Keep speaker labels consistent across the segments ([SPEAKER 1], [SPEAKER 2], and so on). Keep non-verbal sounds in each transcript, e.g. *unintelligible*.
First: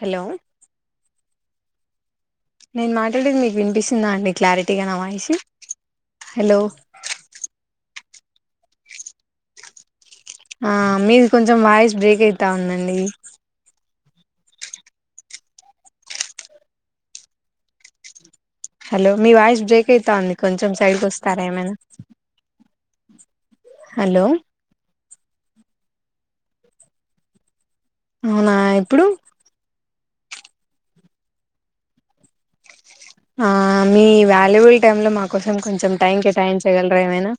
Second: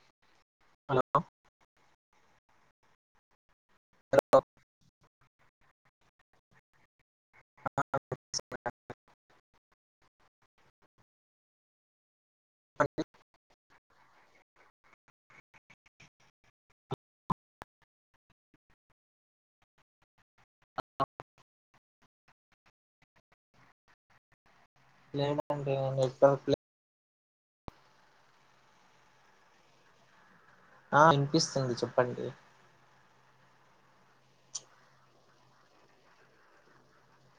[SPEAKER 1] Hello
[SPEAKER 2] అ
[SPEAKER 1] నేను మాట్లాడేది మీ వినిపిస్తుందా అండి క్లారిటీగ న వాయిస్ హలో ఆ మీది కొంచెం వాయిస్ బ్రేక్ అయితు అంటా ఉందండి
[SPEAKER 2] అండి.
[SPEAKER 1] హలో మీ వాయిస్ బ్రేక్ అయితా ఉంది కొంచెం సైడ్కి వస్తారా ఏమైనా హలో
[SPEAKER 2] లేదండి నెట్ ప్లే
[SPEAKER 1] అవునా ఎప్పుడు
[SPEAKER 2] ఆ వినిపిస్తుంది చెప్పండి
[SPEAKER 1] ఆ మీ వాల్యుబుల్ టైమ్ లో మా కోసం కొంచెం టైం కేటాయించగలరా ఏమైనా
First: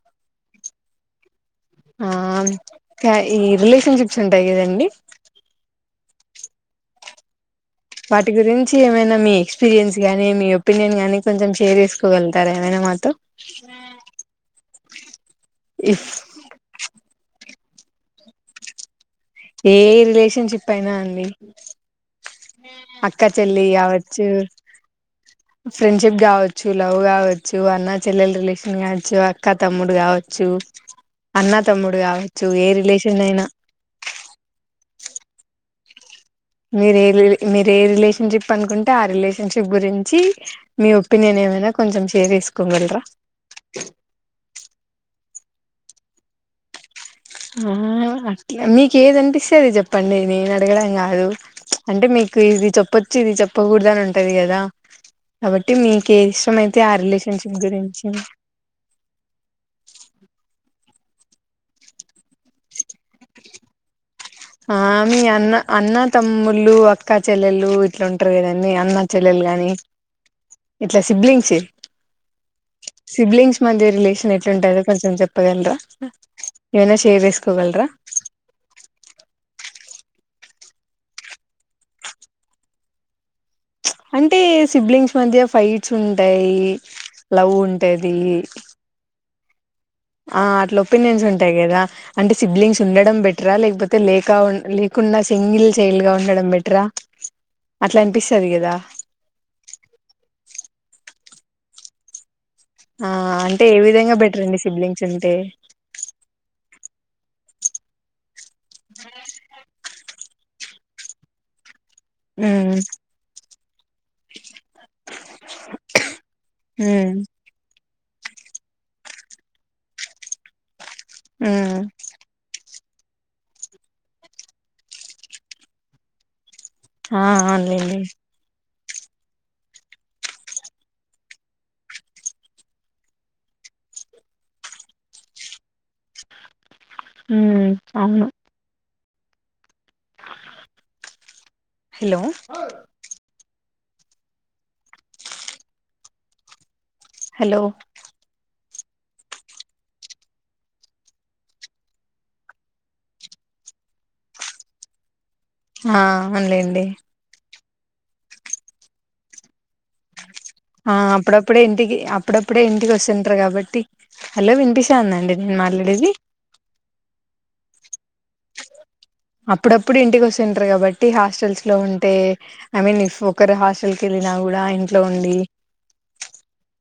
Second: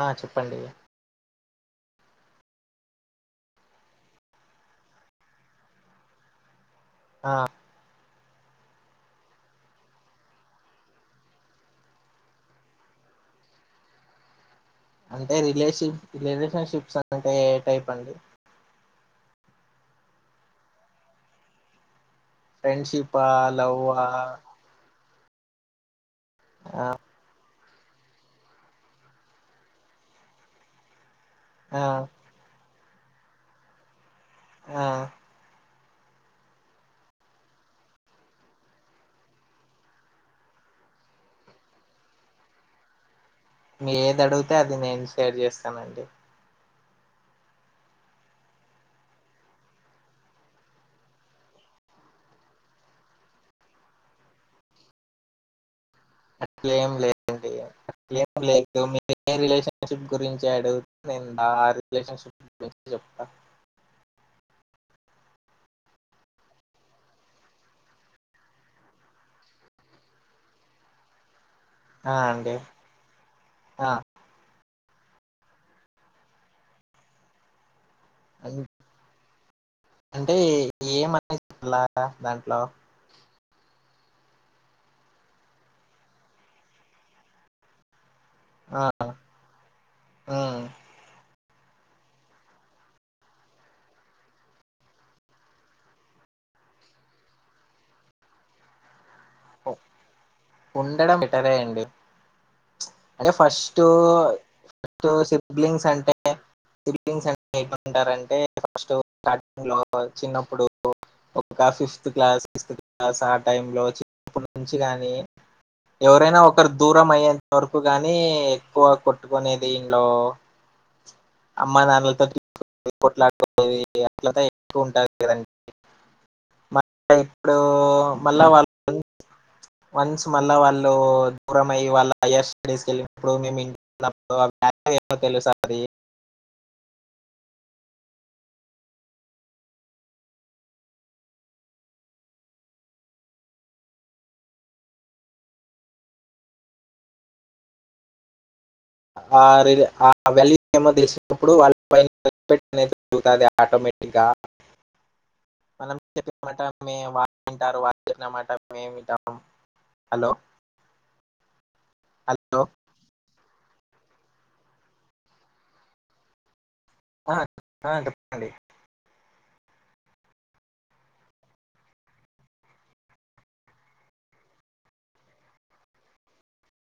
[SPEAKER 2] ఆ చెప్పండి
[SPEAKER 1] ఆ ఈ రిలేషన్షిప్స్ ఉంటాయి కదండి
[SPEAKER 2] ఆ
[SPEAKER 1] వాటి గురించి ఏమైనా మీ ఎక్స్పీరియన్స్ గానీ, మీ ఒపీనియన్ గానీ, కొంచెం షేర్ చేసుకోగలుగుతార, ఏమైనా మాతో
[SPEAKER 2] అంటే రిలేషిన్
[SPEAKER 1] ఇఫ్
[SPEAKER 2] రిలేషన్షిప్స్ అంటే టైప్ అండి
[SPEAKER 1] ఏ రిలేషన్ షిప్ అయినా అండి అక్క
[SPEAKER 2] ఫ్రెండ్షిపా
[SPEAKER 1] చెెల్లి
[SPEAKER 2] లవ్వా
[SPEAKER 1] అవ్వచ్చూ ఫ్రెండ్స్ చెప్ కావచ్చు
[SPEAKER 2] ఆ
[SPEAKER 1] లవ్వ్ కావచ్చు అన్న చెల్లెల రిలేషన్ కావచ్చు. అక్కా, తమ్ముడు కావచ్చు. అన్న
[SPEAKER 2] ఆ
[SPEAKER 1] తమ్ముడు కావచ్చు ఏ రిలేషన్ ఎన్నైనా
[SPEAKER 2] ఆ
[SPEAKER 1] మీరు ఏ రి మీరు ఏ రిలేషన్షిప్ అనుకుంటే, ఆ రిలేషన్షిప్ గురించి మీ ఒపీనియన్ ఏమైనా కొంచెం షేర్ చేసుకోగలరా.
[SPEAKER 2] మీ ఏది అడిగితే అది నేను షేర్ చేస్తానండి
[SPEAKER 1] ఆహ అట్లా మీకు ఏదినిపిస్తే అది చెప్పండి. నేను అడగడం కాదు. అంటే మీకు ఇది చెప్పొచ్చు. ఇది చెప్పకూడదు అని ఉంటది కదా. కాబట్
[SPEAKER 2] అట్లేం లేదండి
[SPEAKER 1] గురించి
[SPEAKER 2] అట్లేం లేదు మీ రిలేషన్షిప్ గురించి అడుగు నేను నా రిలేషన్షిప్ గురించి చెప్
[SPEAKER 1] ఆ మీ అన్న అన్న తమ్ముల్లు, అక్కా చెల్లెలు ఇట్లా ఉంటరు కదండీ. అన్న చెల్లెలు గాని ఇట్ల సిబ్లింగ్స్.
[SPEAKER 2] ఆ అండి
[SPEAKER 1] సిబ్లింగ్స్ మధ్య
[SPEAKER 2] ఆ
[SPEAKER 1] రిలేషన్ ఎట్టుంటదో కొంచెం చెప్పగలరా ఏవైనా సేర్ చేస్కోగలరా
[SPEAKER 2] అన్ అంటే ఏమనే అలాగ దాంట్లో
[SPEAKER 1] అంటే సిబ్లింగ్స్ మధ్య ఫైట్స్ ఉంటాయి లవ్ ఉంటది దీ
[SPEAKER 2] ఆ
[SPEAKER 1] ఆ అట్ల
[SPEAKER 2] ఉమ్
[SPEAKER 1] ఒప్పి నేన్స్ ఉన్ యి కదా అంటే సిబ్లింగ్స్ ఉండడం బెటరా లేకపోతే, లేక ఉన్ లేకుండా సింగిల్ చైల్డ్ గా ఉండడం బెటరా, అట్ల అనిపిస్తది కదా.
[SPEAKER 2] ఒ ఉండడం బెటరే అండి
[SPEAKER 1] ఆ అంటే ఏ విధంగా బెటర్ అండి సిబ్లింగ్స్ ఉంటే
[SPEAKER 2] సిలింగ్స్ అ ఏంటారంటే ఫస్ట్ స్టార్టింగ్ లో చిన్నప్పుడు ఒక fifth class
[SPEAKER 1] um
[SPEAKER 2] sixth class ఆ టైమ్ లో వచ్చి ఇప్పటి నుంచి నీ ఎవరైనా ఒకరు దూరం
[SPEAKER 1] ఉమ్
[SPEAKER 2] అయ్యేంత వరకు ఎక్కుగాని ఎక్కువ కొట్టుకునేది ఇంట్లో అమ్మా
[SPEAKER 1] ఉమ్
[SPEAKER 2] నాల కొట్లాది అట్ల ఎక్కువ ఉంటంది కదండి మళ్ళీ
[SPEAKER 1] ఆ
[SPEAKER 2] ఇప్పుడు
[SPEAKER 1] లే
[SPEAKER 2] మళ్ళా వాళ్ళు వన్స్ మళ్ళీ వాళ్ళు దూరం అయ్యి వాళ్ళ హయ్యర్ స్టడీస్కి వెళ్ళినప్పుడు మేము ఇంట్లోన్నప్పుడు బ్యార్ ఏమో తెలుస అది
[SPEAKER 1] హ అవును హలో హలో
[SPEAKER 2] ఆ వాల్యూ ఏమో తెలిసినప్పుడు వాళ్ళ పైన అనేరుగుతుంది ఆటోమేటిక్గా మనం
[SPEAKER 1] ఆ
[SPEAKER 2] చెప్పటే
[SPEAKER 1] అవునులేండి
[SPEAKER 2] వింటారు వాళమాటంటాం హలో
[SPEAKER 1] ఆ అప్పుడప్పుడేంత ఇంటికి
[SPEAKER 2] హలో!
[SPEAKER 1] అప్పుడప్పుడే ఇంటికి వస్తుంటారు కాబట్టి హలో విన్పిషా అందండి నేను మాట్లాడేది
[SPEAKER 2] చెప్పండి
[SPEAKER 1] అప్పుడప్పుడు ఇంటికి వస్తుంటారు కాబట్టి హాస్టల్స్ లో ఉంటే ఐ మీన్ ఇఫ్ ఒకరు హాస్టల్ క వెళ్ళినా కూడా ఇంట్లో ఉండి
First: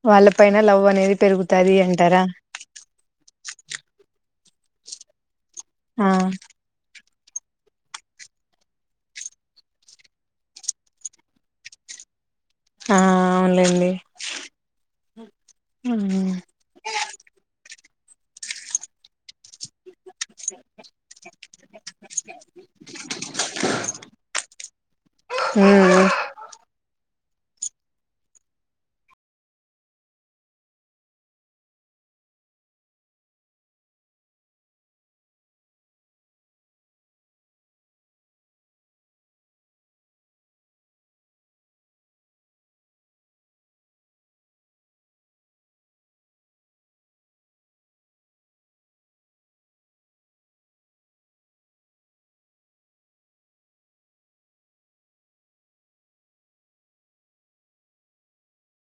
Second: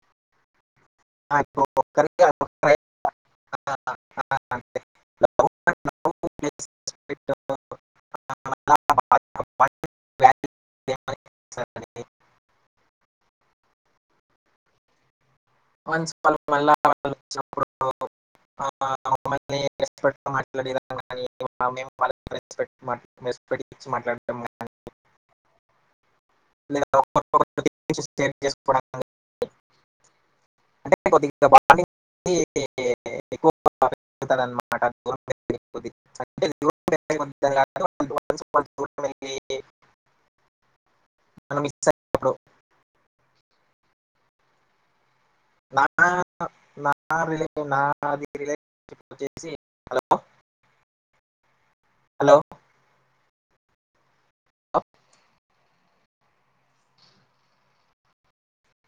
[SPEAKER 1] వాళ్ళపైైన లవ్ అనేది పెరుగుతది అంటారా
[SPEAKER 2] *unintelligible*
[SPEAKER 1] ఆ
[SPEAKER 2] లవ్ *inaudible*
[SPEAKER 1] ఆ అవునులేండి ఉమ్
[SPEAKER 2] మ ట్ మాట్లాడ మేట్ట్ మాట్లాడతాము
[SPEAKER 1] ఉమ్
[SPEAKER 2] సుకో అంటే కొద్దిగా బ ఎక్కువమాట ద నా నా నాది రిలేషప్ వచ్చే హలో హలో అప్పు